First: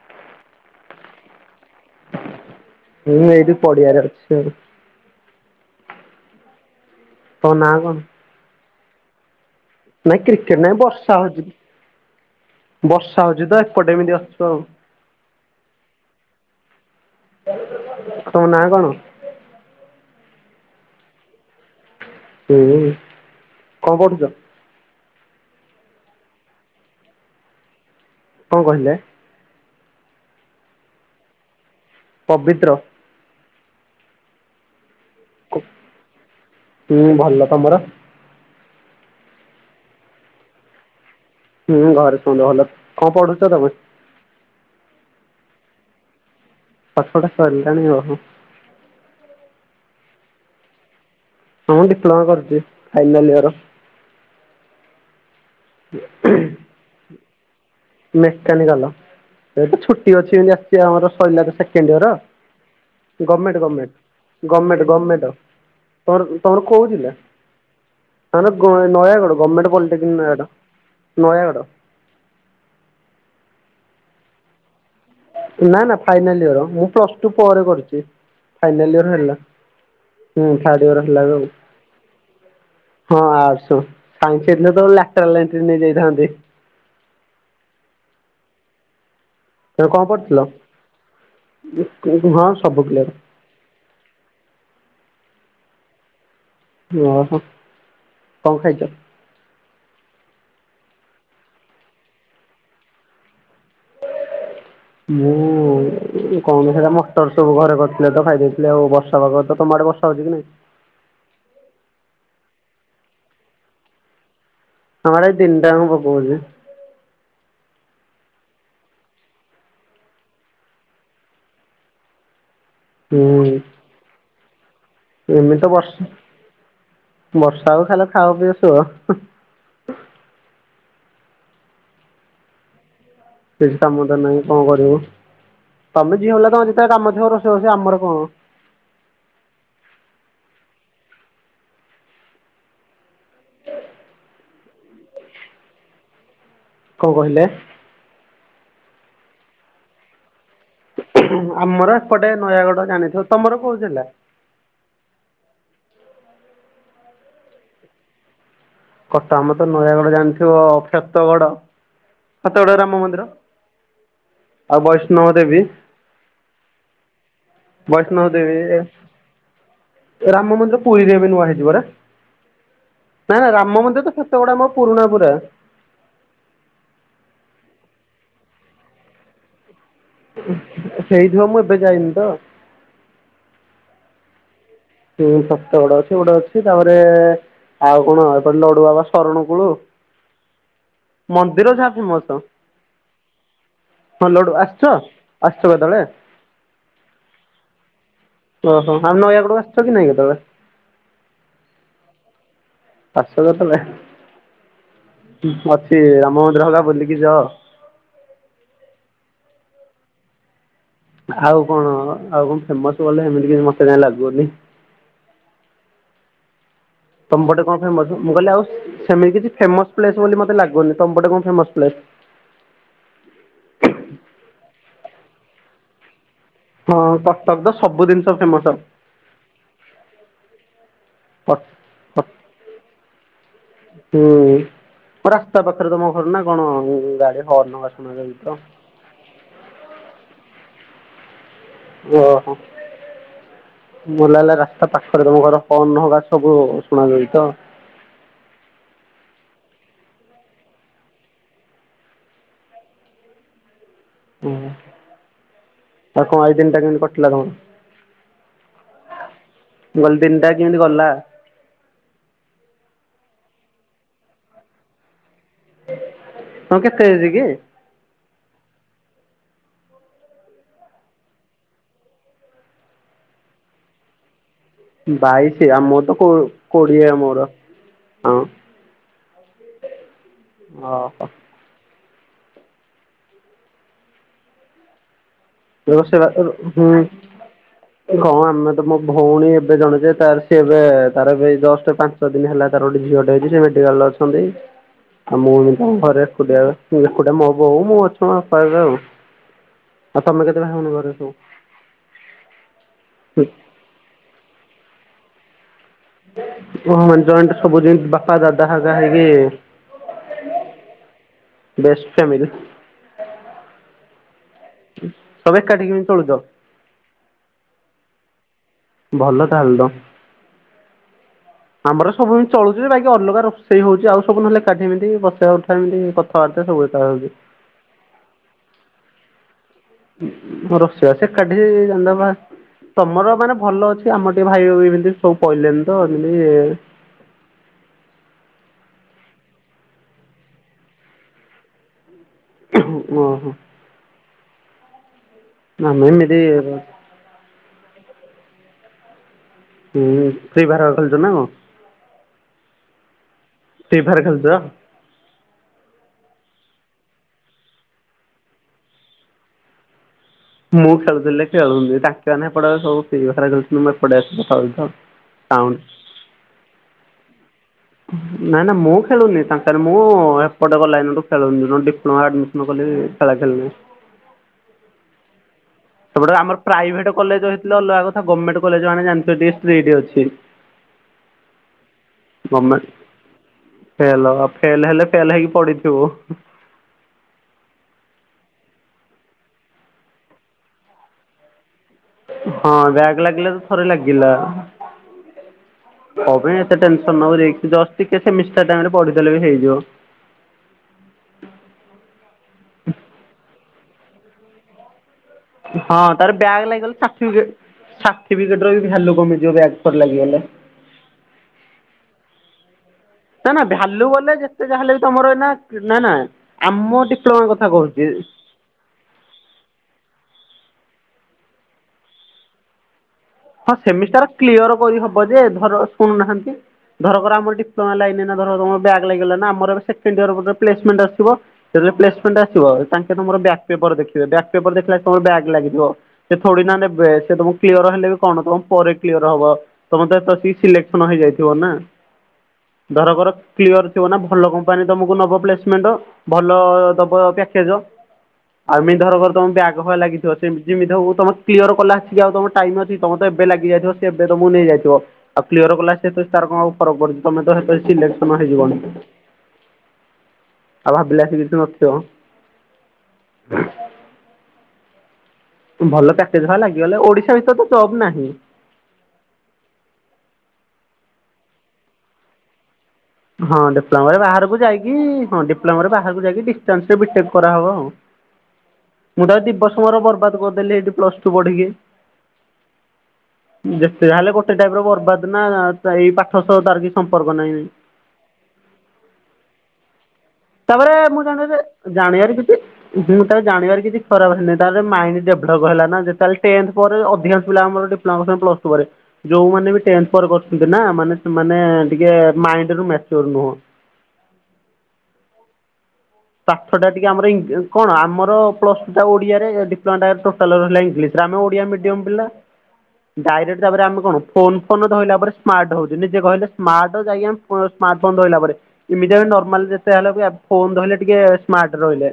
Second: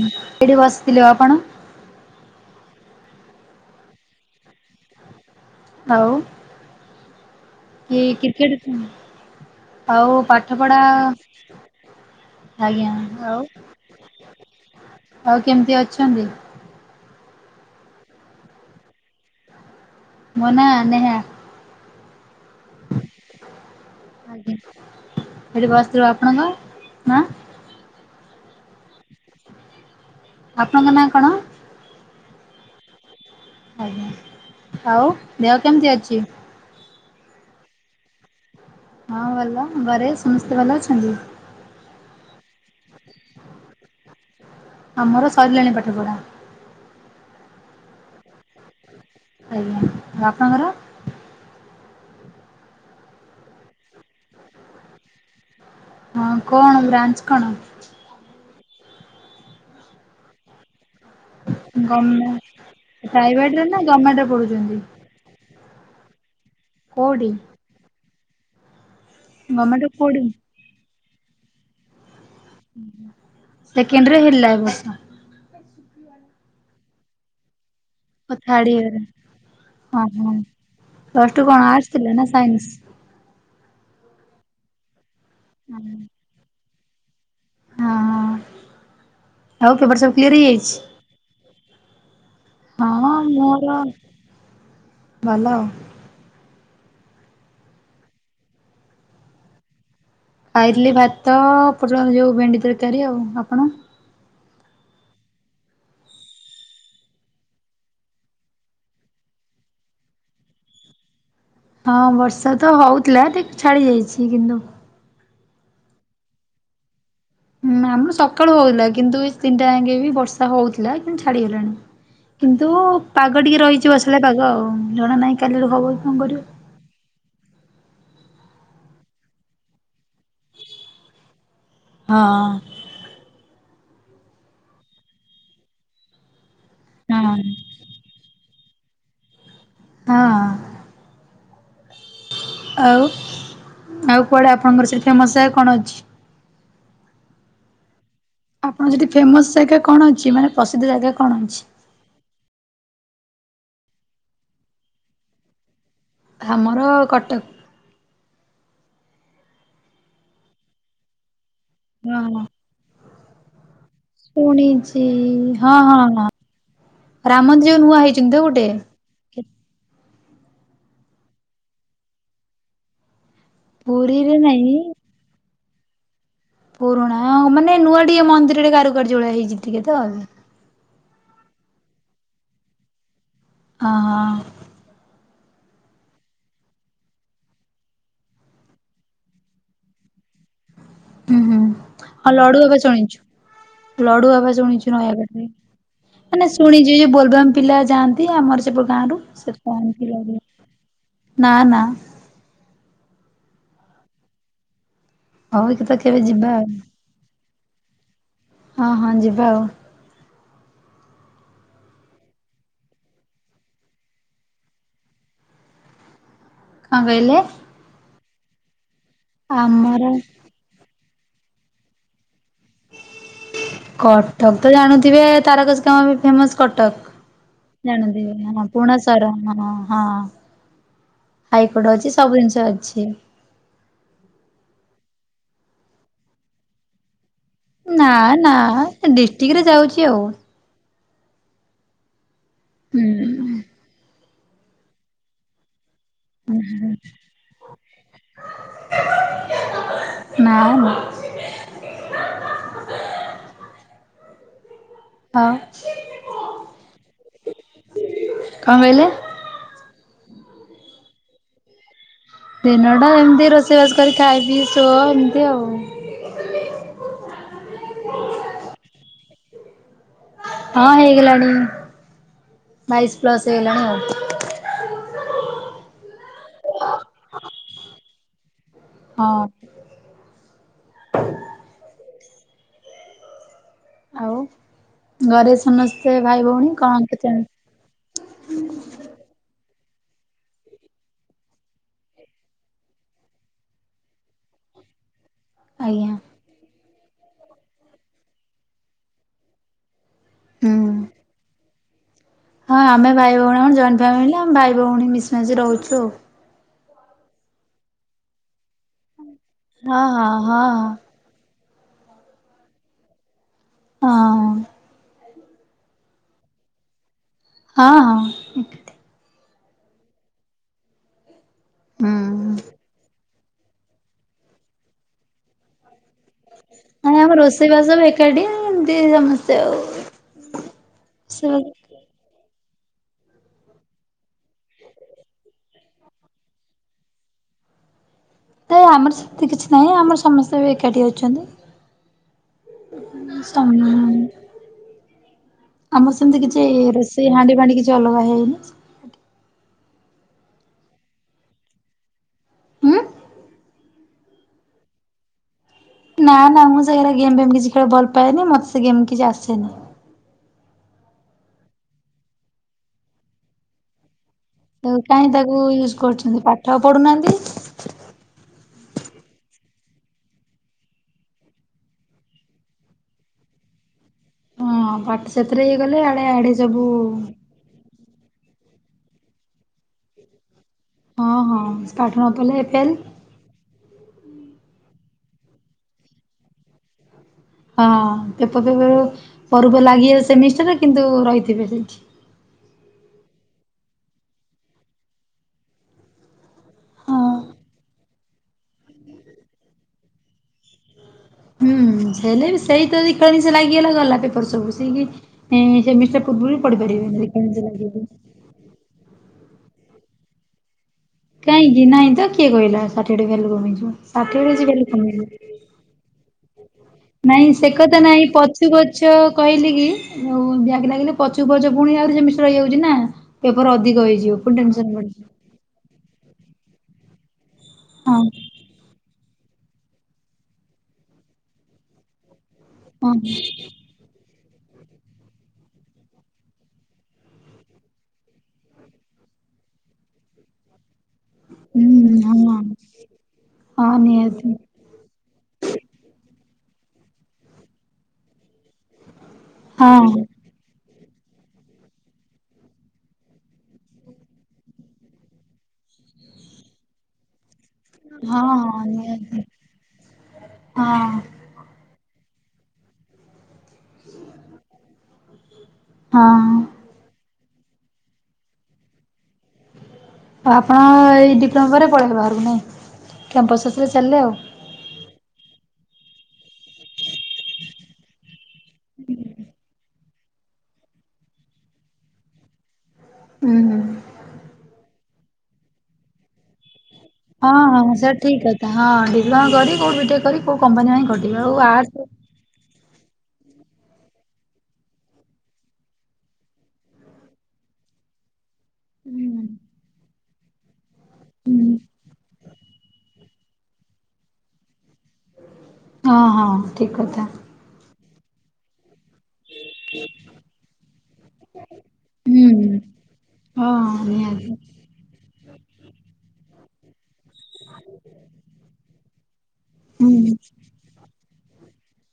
ହୁଁ ଏଇଠି ବସିଥିଲୁ ଆପଣ? ମୁଁ ଏଇଠି ପଡିଆରେ ଅଛି ଆଉ। ଆଉ ତମ ନାଁ କଣ? କି କ୍ରିକେଟ। ଆଉ ନାଇଁ କ୍ରିକେଟ ନାଇଁ ପାଠପଢା। ବର୍ଷା ହଉଛି। ଆଜ୍ଞା ବର୍ଷା ଆଉ, ହଉଛି ତ ଏପଟେ ଏମିତି ଅଛୁ ଆଉ। ଆଉ କେମିତି ଅଛନ୍ତି? ତମ ନାଁ କଣ। ମୋ ନାଁ ନେହା। ହୁଁ କଣ ପଢୁଛ? ମୁଁ ଏଠି ବସିଥିଲୁ ଆପଣଙ୍କ ନା। କଁ କହିଲେ? ଆପଣଙ୍କ ନାଁ କଣ? ପବିତ୍ର। ଆଜ୍ଞା ଆଉ ଦେହ କେମିତି ଅଛି? ହୁଁ ଭଲ, ତମର? ହଁ ଭଲ, ଘରେ ସମସ୍ତେ ଭଲ ଅଛନ୍ତି? ହୁଁ ଘରେ ସମତେ ଭଲ, କଁ ପଢୁଛ ତମେ? ଆମର ସରିଲାଣି ପାଠପଢା। ପାଠପଢା ସରିଲାଣି ଓ ହୋ। ଆଜ୍ଞା ଆଉ ଆପଣଙ୍କର। ହଁ ମୁଁ ଡିପ୍ଲୋମା କରୁଛି ଫାଇନାଲ ଇଅର। ହଁ କଣ ବ୍ରାଞ୍ଚ କଣ? ମେକାନିକାଲ ଏଇ ତ ଛୁଟି ଅଛି ଏନ୍ତି ଆସିଛି ଆମର ସଇଲା ତ ସେକେଣ୍ଡ ଇଅର। ଗମେ ଗମେଣ୍ଟେ ପ୍ରାଇଭେଟରେ ନା ଗଭର୍ଣ୍ଣମେଣ୍ଟରେ ଗମେଣ୍ଟେ ପଢୁଛନ୍ତି ଗମେଣ୍ଟେ ଗମେଣ୍ଟ ତମର ତମର କୋଉ ଜିଲ୍ଲା? କୋଉଠି ତାମାନେ ନୟାଗଡ଼। ଗମେଣ୍ଟ ଗଭର୍ଣ୍ଣମେଣ୍ଟ ପଲିଟେକ୍ନିକ୍ କୋଉଠି? ନୟାଗଡ଼ ନୟାଗଡ଼। ସେକେଣ୍ଡରେ ହେଲା ବର୍ଷେ। ନା ନା ଫାଇନାଲ ଇୟର, ମୁଁ ପ୍ଲସ ଟୁ ପରେ କରିଛି। ଓ ଥାର୍ଡ ଫାଇନାଲ ଇୟର ହେଲା, ହଁ ହଁ ହୁଁ ଥାର୍ଡ ଇୟର ହେଲା ପ୍ଲସ ଏବେ ଟୁ ଆଉ। କଣ ଆର୍ଟସ ଥିଲା ନା ସାଇନ୍ସ? ହଁ ଅର୍ଟସ୍ ତାଙ୍କେ ଥିଲେ ତ ଡାକ୍ତର ଲାଇନ୍ ହଁ ରେ ନେଇ। ହଁ ଆଉ ତମେ ପେପର କଣ ସବୁ କ୍ଲିୟର କରୁଥିଲ? ହେଇଯାଇଛି? [unintelligible] ହଁ ମୋର ଭଲ ଆଉ। ଓହୋ କଣ ଖାଇଛ? ଖାଇଥିଲି ଭାତ ପୋଟଳ ଯୋଉ ଭେଣ୍ଡି ତରକାରୀ ଆଉ ଆପଣ? ମୁଁ କଣ ସେଇଟା ମଟର ସବୁ ଘରେ କରିଥିଲେ ତ ଖାଇଦେଇଥିଲି ଆଉ ବର୍ଷା ପାଗ ତ ତମ ଆଡ଼େ ବର୍ଷ ହଉଛି କି ନାଇଁ? ହଁ ବର୍ଷା ତ ହଉଥିଲା ଟି ଛାଡ଼ି ଯାଇଛି କିନ୍ତୁ। ଆମ ଆଡ଼େ ଆଜି ଦିନିଟା ଅଙ୍କ ପକଉଛି। ହୁଁ ଆମର ସକାଳୁ ହଉଥିଲା କିନ୍ତୁ ଏ ତିନିଟା ଆଙ୍କେ ବି ବର୍ଷା ହଉଥିଲା କିନ୍ତୁ ଛାଡ଼ିଗଲାଣି। କିନ୍ତୁ ପାଗ ହୁଁ ଟିକେ ରହିଛି ବର୍ଷାଳିଆ ପାଗ ଆଉ। ଜଣା ନାହିଁ ଏମିତି କାଲିରୁ ତ ହବ କି ବର୍ଷ କଣ କରିବ। ବର୍ଷା ହଉ ଖାଲି ଖାଅ ପିଅ ସୁଅ ହଁ। ହଁ। କିଛି କାମ ତ ନାହିଁ କଣ କରିବୁ ତମେ ଝିଅ ପିଲା ତମର [unintelligible] କାମ ଥିବ ହଁ ରୋଷେଇ ରୋଷେଇ ଆମର କଣ? ହଁ। ଆଉ ଆଉ କୁଆଡ଼େ ଆପଣଙ୍କର ସେଇଠି ଫେମସ୍ ଜାଗା କଣ ଅଛି? କଣ କହିଲେ? ଆପଣ ସେଠି ଫେମସ୍ ଜାଗା କଣ ଅଛି ମାନେ? ପ୍ରସିଦ୍ଧ ଜାଗା କଣ ଅଛି? ଆମର ଏପଟେ ନୟାଗଡ଼ ଜାଣିଥିବ ତମର କୋଉ ଜିଲ୍ଲା? ଖାମର କଟକ। କଟ ଆମର ତ ନୟାଗଡ଼ ଜାଣିଥିବ କ୍ଷେତଗଡ଼? ହଁ। କ୍ଷେତଗଡ଼ ରେ ରାମ ମନ୍ଦିର। ଆଉ ଶୁଣିଛି ବୈଷ୍ଣବ ଦେବୀ ହଁ, ହଁ, ହଁ ରାମ ମନ୍ଦିର ଯୋଉ ନୂଆ ବୈଷ୍ଣବ ହେଇଛନ୍ତି ତ ଦେବୀ ଗୋଟେ ରାମ ମନ୍ଦିର ପୁରୀରେ ଏବେ ନୂଆ ହେଇଚି ପରା ନା ନା ରା ରାମ ମନ୍ଦିର ତ ପୁରୀରେ କ୍ଷେତଗଡ଼ ନାଇଁ ଆମ ପୁରୁଣା ପୁରା ପୁରୁଣା ମାନେ ନୂଆ ଟିକେ ମନ୍ଦିରରେ କାରୁକାର୍ଯ୍ୟ ଭଳିଆ ହେଇଛି ଟିକେ ତ? ହେଇଥିବ ମୁଁ ଏବେ ଯାଇନି ତ ଆ ହ। ହୁଁ ଫତଗଡ଼ ଅଛି ଗୋଟେ ଅଛି ଗୋଟେ ଅଛି ତାପରେ ଆଉ କଣ ଏପଟେ ଲଡ଼ୁ ବାବା ଶରଣକୂଳୁ ହୁଁ ହୁଁ ଫେମସ ଆଉ ଲଡ଼ୁ ବାବା ଯୁଣିଛୁ। ହଁ ଲଡ଼ୁ ଲଡୁ ବାବା ଆସିଛ ଶୁଣିଛୁ ନୟାଗଡ଼ରେ ଆସିଛ କେତେବେଳେ? ମାନେ ଶୁଣିଛି ଯୋଉ ବୋଲବାମ୍ ପିଲା ଯାଆ ନ୍ତି ଆମର ସେପଟୁ ଓହୋ ଆଉ ଗାଁରୁ ନୟାଗଡ଼ ସେ ଆସିଛ ତ କି ନାଇଁ କେତେବେଳେ [unintelligible] ନା ନା। ପାଶଲ ତମେ ହଉ ମୁଁ ଏକ ତ ଅଛି କେବେ ରାମ ଯିବା ଆଉ ମନ୍ଦିର ହରିକା ବୁଲିକି ଯାଅ। ହଁ ହଁ ଯିବା ଆଉ। ଆଉ କଣ ଆଉ କଣ ଫେମସ୍ ବୋଲେ ହେମିତି କିଛି ମତେ କାଇଁ ଲାଗୁନି କଣ କହିଲେ? ତମପଟେ କଣ ଫେମସ୍ ମୁଁ କହିଲି ଆଉ ସେମିତି କିଛି ଫେମସ ଆମର ପ୍ଲେସ୍ ବୋଲି ମତେ ଲାଗୁନି। ତମପଟେ କଣ ଫେମସ୍ ପ୍ଲେସ୍? କଟକ ତ ଜାଣୁଥିବେ ତାରକାସୀ କାମ ପାଇଁ ଫେମସ୍ ହଁ କଟକ କଟକ ତ ସବୁ ଜିନିଷ ଜାଣିଥିବେ ହଁ ଫେମସ୍ ହୁଁ ପୁରୁଣା ସହର ହଁ ହଁ। ହାଇକୋର୍ଟ ଅଛି ସବୁ ଜିନିଷ ଅଛି। ହୁଁ ରାସ୍ତା ପାଖରେ ତମ ଘର ନା କଣ? ୟାଡ଼େ ନା ନା ସେ ଡିଷ୍ଟ୍ରିକ୍ ରେ ଯାଉଛି ଆଉ। ଓହୋ। ହୁଁ। ମତେ ଲାଗିଲା ରାସ୍ତା ପାଖରେ ତମ ଘର କର୍ଣ ଘାଟକୁ ଶୁଣାଯାଉଚ। ମ୍ୟାମ୍। ହୁଁ। ଆଉ କଣ ଏଇ ଦିନଟା କେମିତି କଟିଲା କଣ କହିଲେ? ତମର? ମୁଁ କହିଲି ଦିନଟା କେମିତି ଗଲା? ଦିନଟା ଏମିତି ରୋଷେଇବାସ କରି ଖାଇ ପିଇ ଶୁଅ ଏମିତି ଆଉ। ତମକୁ କେତେ ଏଜ୍ ଗି? ହଁ ହେଇଗଲାଣି ବାଇଶି ପ୍ଲସ୍ ହେଇଗଲାଣି ଆଉ। ବାଇଶି ଆ ମୋର ତ କୋ-କୋଡିଏ ମୋର ହଁ। ହଁ। ଅହ। ଆଉ ଘରେ ସମସ୍ତେ ଭାଇ ଭଉଣୀ କଣ କେତେ? ହଁ ଆମେ ତ ମୋ ଭଉଣୀ ଏବେ ଜଣେ ଯେ ତାର ସିଏ ଏବେ ତାର ଏବେ ଏଇ ଜଷ୍ଟ ପା ଞ୍ଚ ଦିନି ହେଲା ତାର ଗୋଟେ ଝିଅଟେ ହେଇଚି ସେ ମେଡିକାଲରେ ଅଛନ୍ତି। ହା ଆଉ ମୁଁ ଏମିତି ଆମ ଘରେ ଏକୁଟିଆ ଏକୁଟିଆ ମ ବଉ ମୁଁ ଅଛୁ ଘରେ ଆଉ। ଆଉ ତମେ କେତେ ଭାଇ ହୁଁ। ଭଉଣୀ ଘରେ ସବୁ। ହଁ ଆମେ ଭାଇ ଭଉଣୀ ଆମର ଜଏଣ୍ଟ ଫ୍ୟାମିଲି ଆମେ ଭାଇ ଭଉଣୀ ମିଶି ମାଶି ରହୁଚୁ ଆଉ। ଓ ହ ଜଏଣ୍ଟ ସବୁ ଜେନ୍ତି ବାପା ଦାଦା ହେରେଗା ହେଇକି। ହଁ ହଁ ହ। Best family. ହଁ। ସବୁ ଏକାଠିଗିନି ଚଳୁଚ। ହଁ ହଁ। ଭଲ ତାହେଲେ ତ ହୁଁ ଆମର ସବୁ ହିନ୍ ଚଳୁଛୁ ଯେ ବାଇକି ଅଲଗା ର ସେଇ ହଉଚି ଆଉ ସବୁ ନହେଲେ ଏକାଠି ଏମିତି ବସା ଉଠା ଏମିତି କଥାବାର୍ତା ସବୁ ଏକା [unintelligible] ହଉଚି। ସେଇ ବାସ୍ ସବୁ ଏକାଠି ଏମିତି ସମସ୍ତେ ଆଉ। ରୋଷେଇ ବାସ ସେ ଏକାଠି ଜାଣଦବା। ତମର ମାନେ ଭଲ ଅଛି ଆମର ଟିକେ ଭାଇଉ ଏମିତି ସବୁ ପଇଲେନି ତ ଏମତି। ନାଇଁ ଆମର ସେତେ କିଛି ନାହିଁ ଆମର ସମସ୍ତେ ବି ଏକାଠି ଅଛନ୍ତି। ଓହୋ ସମ ଆମେ ଆମର ସେମିତି ଏମିତି କିଛି ରୋଷେଇ ହାଣ୍ଡି ଫାଣ୍ଡି କିଛି ଅଲଗା ହେଇନି। ହୁଁ ଫ୍ରି ଫାଆର ଖେଳୁଛ ନା କଣ। ଉଁ। ଫ୍ରି ଫ୍ରାୟରେ ଖେଳୁଚ? ନା ନା ମୁଁ ସେ ଗୋରା ଗେମ୍ ଫେମ୍ କିଛି ଖେଳ ଭଲ ପାଏନି ମତେ ସେ ଗେମ୍ କିଛି ଆସେନି। ମୁଁ ଖେଳୁଥିଲେ ଖେଳୁଜି ତାଙ୍କେ ମାନେ ଏପଟ ସବୁ [unintelligible] ମୁଁ ଏପଟେ ଖେଳୁଜି ତ ସାଉଣ୍ଡ। ତାକୁ କାହିଁ ତାକୁ ୟୁଜ୍ କରୁଛନ୍ତି ପା ଠ ପଢୁ ନାହାନ୍ତି। ନା ନା ମୁଁ ଖେଳୁନି ତାଙ୍କ ସାରେ ମୁଁ ଏପଟେ ଗଲା ଦିନଠୁ ଖେଳୁନି ଡିପ୍ଲୋମା ଆ ମୁଁ ଗଲେ ଖେଳା ଖେଲୁନି। ହଁ ଭଟ୍ସ ସେଥିରେ ଇଏ ଗଲେ। ସେପଟରେ ଆମର ପ୍ରାଇଭେଟ କଲେଜ ହେଇଥିଲେ ଅଲଗା କଥା ଗମେଣ୍ଟ କଲେଜ ମାନେ ଜାଣିଥିବ ଟିକେ ଷ୍ଟ୍ରିଟି ଅଛି। ହଁ ହଁ ପାଠ ନ ପଢ଼ିଲେ ଏ ଫେଲ୍। ଫେଲ ଫେଲେ ହେଲେ ଫେଲେ ହେଇକି ପଡିଥିବୁ। ହଁ ପେପର ଫେପର ପର୍ବ ଲାଗି ସେମିଷ୍ଟାର କିନ୍ତୁ ରହିଥିବେ ସେଠି। ହଁ ବ୍ୟାଗ୍ ଲାଗିଲେ ତ ଥରେ ଲାଗିଲା। କଣ ପାଇଁ ଏତେ ଟେନସନ ହଁ ନବ। [unintelligible] ଜଷ୍ଟ ଟିକେ ସେମିଷ୍ଟର ଟାଇମ୍ ରେ ପଢ଼ି ଦେଲେ ବି ହେଇଯିବ। ହୁଁ ହେଲେ ବି ସେଇ ତ [unintelligible] ଲାଗିଗଲା ଗଲା ପେପର ସବୁ [unintelligible] ହଁ ସେମିଷ୍ଟର ପୂର୍ବରୁ ବି ପଢିପାରିବେନି। [unintelligible] ସାର୍ଟିଫିକେଟ ର ବି ଭ୍ୟାଲୁ କମିଯିବ ବ୍ୟାକ୍ ଥରେ ଲାଗିଗଲେ। କାହିଁକି? ନାଇଁ ତ କିଏ କହିଲା ସା ସାର୍ଟିଫିକେଟ ର ନା ନା ଭ୍ୟାଲୁ କମିଯିବ? ବୋଲେ ‌ସାର୍ଟିଫିକେଟ ର ଯେତେ ଯାହା କିଛି ହେଲେ ବି ଭ୍ୟାଲୁ କହିବନି। ତୁମର ଏଇନା ନା ନା ଆମ ଡିପ୍ଲୋମା ନାଇଁ ସେ କଥା କହୁଛି ନାଇଁ ପ ପଛୁକୁ ପଛ କହିଲି କି ଆଉ ବ୍ୟାଙ୍କ୍ ଲାଗିଲେ ପଛୁକୁ ପଛ ପୁଣି ଆହୁରି ସେମିଷ୍ଟର ରହିଯାଉଛି ନା। ପେପର ହଁ ଅଧିକ ସେମିଷ୍ଟାର ହେଇଯିବ ପୁଣି କ୍ଲିୟର ଟେନସନ୍ କରିହବ ବଢିଯିବ। ଯେ ଧର ଶୁଣୁନାହାନ୍ତି, ଧରକର ଆମର ଏଠି ହଁ [unintelligible] ବ୍ୟାକ୍ ଲାଗି ଗଲା ନା, ଆମର ଏବେ ସେକେଣ୍ଡ ୟିଅର୍ ପ୍ଲେସମେଣ୍ଟ ଆସିବ। ଯେତେବେଳେ ପ୍ଲେସମେଣ୍ଟ ଆସିବ ହଁ ସିଏ ତମର ବ୍ୟାକ୍ ପେପର ଦେଖିବେ। ବ୍ୟା ପେପର ଦେଖିଲା ଯଦି ତମର ବ୍ୟାକ୍ ଲାଗଥିବ, ସେ ଥୋଡ଼ି ନା ନେବେ। ସିଏ ତମକୁ କ୍ଲିୟର୍ ହେଲେ ବି କଣ ତମ ପରେ କ୍ଲିୟର ହବ। ତମର [unintelligible] ସିଲେକ୍ସନ ହେଇଯାଇ ଥିବ ନା। ହୁଁ ହଁ ଧରକର କ୍ଲିୟର ହଁ ଥିବ ନା ଭଲ ନିହାତି। କମ୍ ପାନୀ ତମକୁ ନବ ପ୍ଲେସମେଣ୍ଟ। ଭଲ ଦବ ପ୍ୟାକେଜ, ଆଉ ଏମିତି ଧରକର ତମ ବ୍ୟାକ୍ ଫ୍ୟାକ୍ ହଁ ଲାଗିଥିବ, ସେ- ଯେମିତି ହଉ ତମର କ୍ଲିୟର କଲା ଆସକି ଆଉ ତମର ଟାଇମ ଅଛି? ତମର ତ ଏବେ ଲାଗି ଯାଇଥିବ, ସିଏ ଏବେ ତମକୁ ନେଇଯାଇଥିବ। ଆଉ କ୍ଲିୟର କଲା ସେ ତାର କଣ ଫରକ ପଡୁଛି। ତମେ ତ ସିଲେକ୍ସନ ହଁ ହେଇଯିବଣି। ହଁ ନିହାତି। ହଁ ଆଉ ଭାବିଲେ ହଁ ଆସିକି କିଛି ନଥିବ। [inaudible] [inaudible] ଭଲ ପ୍ୟାକେଜ୍ ଆଉ ଲାଗିଗଲେ, ଓଡ଼ିଶା ଭିତରେ ତ ଜବ୍ ନାହିଁ। ଆ-ଆପଣ ଏଇ ଡିପ୍ଲୋମା ପରେ ପଳେଇବେ ବାହାରକୁ ନାଇଁ? ହଁ କ୍ୟାମ୍ପସ୍ ଆସିଲେ ଡିପ୍ଲୋମା ପରେ ଚାଲିଲେ ଆଉ ବାହାରକୁ ଯାଇକି ହଁ ବାହାରକୁ ଯାଇକି ଡିଷ୍ଟାନ୍ସ ରେ ବି ଟେକ୍ କରାହବ ଆଉ। ମୁଁ ତ ଦି ବର୍ଷ ମୋର ବର୍ବାଦ କରିଦେଲି ଏଠି ପ୍ଲସ ଟୁ ପଢିକି। ହୁଁ ହୁଁ। ଯେତେ ଯାହା ହେଲେ ଗୋଟେ ଟାଇପ ର ବର୍ବାଦ ନା ଏଇ ପାଠ ସହ ତାର କି ହଁ ହଁ ସେଟା ଠିକ କଥା ହଁ ଡିପ୍ଲୋମା କରି କୋଉଠି ବି ଟେକ୍ କରି କୋଉ କମ୍ପାନୀ ତାପରେ ପାଇଁ ମୁଁ ଖଟିବେ ଆଉ ଜାଣିବାରେ ଆର୍ଟ୍ସ ଜାଣିବାରେ କିଛି ତାର ଜାଣିବାର କିଛି ଖରାପ ହେଇନି। ତାର ମାଇଣ୍ଡ ଡେଭଲପ ହେଲା ନା ଯେତେ ଯାହେଲେ ଟେନ୍ଥ ପରେ ଅଧିକାଂଶ ପିଲା ଆମର ଡି [unintelligible] ହୁଁ [unintelligible] ଯୋଉମାନେ ବି ଟେନ୍ଥ୍ ପରେ କରୁଛନ୍ତି ନା, ମାନେ ସେମାନେ ହୁଁ ଟିକେ ମାଇଣ୍ଡ ରୁ। [unintelligible] ହଁ ହଁ ପାଠ ଟା ଠିକ୍ ଟିକେ କଥା। ଆମର କଣ? ଆମର ପ୍ଲସ ଓଡ଼ିଆରେ ଡିପ୍ଲୋମା ଟା ଟୋଟାଲ ଉପରେ ହେଲା ଇଂଲିଶରେ। ଆମେ ଓଡ଼ିଆ ମିଡିୟମ ପିଲା। ହୁଁ ଡାଇରେକ୍ଟ ତାପରେ ଆମେ ହଁ କଣ ନିହାତି ଫୋନ-ଫୋନ ଧଇଲା ପରେ ସ୍ମାର୍ଟ ହଉଛୁ। ନିଜେ କହିଲେ ସ୍ମାର୍ଟ ହଉଛୁ ଆମେ ଆଜ୍ଞା ସ୍ମାର୍ଟ ଫୋନ୍ ଧଇଲା ପରେ। ଏମିତି ଆମେ ନର୍ମାଲ ଯେତେ ହେଲେ ବି ହୁଁ ଫୋନ୍ ଧଇଲେ ଟିକେ ସ୍ମାର୍ଟ ରହିଲେ।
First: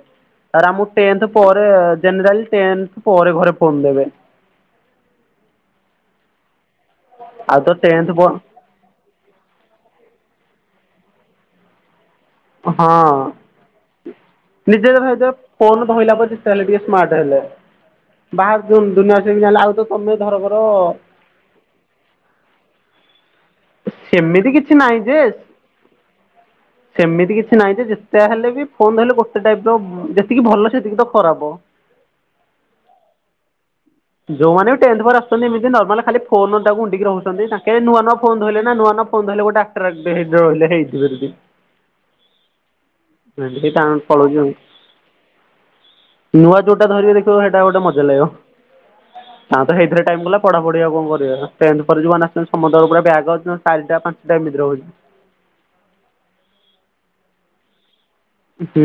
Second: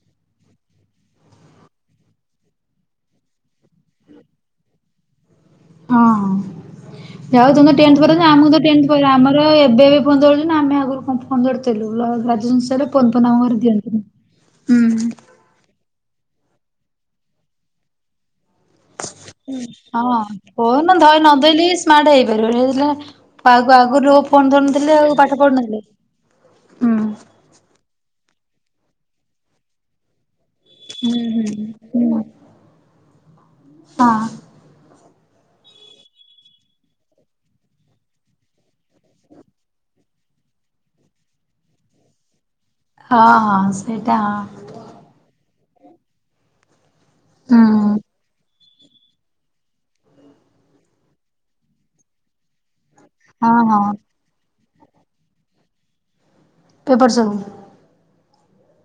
ଆମକୁ ଟେନ୍ଥ ପରେ, ଜେନେରାଲି ଟେନ୍ଥ ପରେ ଘରେ ଫୋନ୍ ଦେବେ। [inaudible] ହଁ, ଯାହା ହଉ ଆଉ ତ ତମେ ଟେନ୍ଥ୍ ଟେନ୍ଥ ପରେ ପ ତ ଆମକୁ ତ ଟେନ୍ଥ ପରେ ଆମର ଏବେ ଏବେ ଫୋନ୍ ଧରୁଛୁ ନା ଆମେ ଆଗରୁ କଣ ଫୋନ୍ ଧରୁଥିଲୁ। ସାରେ ହଁ ଫୋନ୍ ଫାନ୍ ଆମ ଘରେ ଦିଅନ୍ତି ନି। ହୁଁ। ଫୋନ ଧଇଲା ପରେ ଯେତେ ହେଲେ ଟିକେ ସ୍ମାର୍ଟ ହେଲେ। ବାହାର ଦୁନିଆ ସେ ଜାଣିଲ। ଆଉ ତ ହଁ ତମେ ଧରକର ଫୋନ୍ ନ ଧଇଲେ ଇଏ ସ୍ମାର୍ଟ ହେଇପାରିବ ନାଇଁ। ଆଗରୁ ସେମିତି ଫୋନ୍ କିଛି ଧରୁନଥିଲେ ନାହିଁ ଆଉ ଯେ ପାଠ ପଢ଼ୁନଥିଲେ? ସେମିତି କିଛି ନାହିଁ ଯେ ଯେତେ ହେଲେ ବି ଫୋନ୍ ଧଇଲେ ଗୋଟେ ଟାଇପ ର ଯେ ହୁଁ ହୁଁ ହଁ। ହଁ। ଯୋଉମାନେ ବି ଟେନ୍ଥ ପରେ ଆସୁଛନ୍ତି। ଏମତି ନର୍ମାଲ ଖାଲି ଫୋନାକୁ ଉଣ୍ଡିକି ରହୁଛନ୍ତି। ତାଙ୍କେ ନୂଆ ନୂଆ ଫୋନ ଧଇଲେ ନା ନୂଆ ନୂଆ ଧଇଲେ ଗୋଟା ହ ହେଡ ହେଇ [unintelligible] ହଁ ହଁ ସେଇଟା ପଳାଉଛି ଆଉ ହଁ। ନୂଆ ଯୋଉଟା ଧରିକି ଦେଖିବ ହଁ ସେଇଟା ଗୋଟେ ହୁଁ ମଜା ଲାଗିବ। ହଁ ତ ସେଇଥିରେ ଟାଇମ କ ଗଲା ପଢାଢିଆ କଣ କରିବା ଟେ ପରେ ଆସଛନ୍ତି ସମୁ୍ରର ପୁରା ବଗ୍ ହଁ ହଁ ଚାରିଟା ପାଞ୍ଚ ଏମିତି ହଉଛି। ତୁ ଏବର୍ଷ ହୁଁ।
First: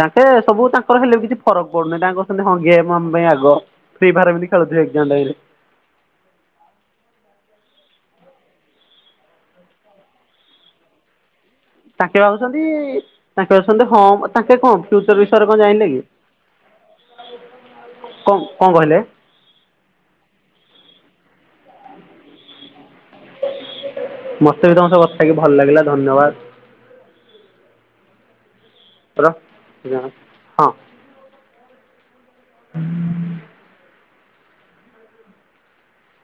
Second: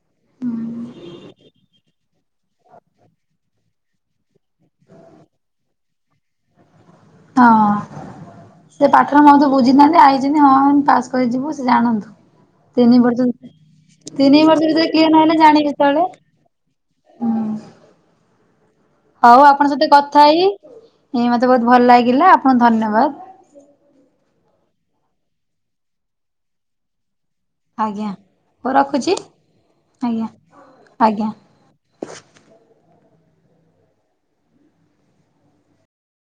ତାଙ୍କେ ସବୁ ତାଙ୍କର ହେଲେ ବି କିଛି ଫରକ ପଡୁନାହିଁ ତାଙ୍କ କଛନ୍ତି ହଁ ଗେମ ଆମ ପାଇଁ ଆଗ। ଫ୍ରୀ ଭାରି ଖେଳୁ ଏକଜାଣ୍ଡାଲେ। ହଁ ସେ ପାଠରେ ମତେ ବୁଝିଥାହାନ୍ତି ଆଇ ହଁ ପାସ୍ କରି ଯିବୁ। ତାଙ୍କେ ଭାବୁଛନ୍ତି ତାଙ୍କେ ଭାବୁଛନ୍ତି ହମ ତିନି ବର୍ଷ ତାଙ୍କେ ଭିତରେ କଣ କ୍ଲିୟର ଫ୍ୟଚର ନହେଲେ ବିଷୟରେ କଣ ଜାଣିବେ ଜାଣିଲେ ଯେତେବେଳେ କି? ହୁଁ କଣ କଣ କହିଲେ? ହଉ ଆପଣଙ୍କ ସତ କଥା ହେଇ ଏ ମତେ ବହୁତ ଭଲ ଲାଗିଲା ଆପଣଙ୍କୁ ଧନ୍ୟବାଦ। ମତେ ବି ତମ ସ କଥାକି ଭଲ ଲାଗିଲା ଧନ୍ୟବାଦ। ଆଜ୍ଞା ହଉଁ ରଖୁଛି ଧନ୍ୟବାଦ ଆଜ୍ଞା ଆଜ୍ଞା। ହୁଁ।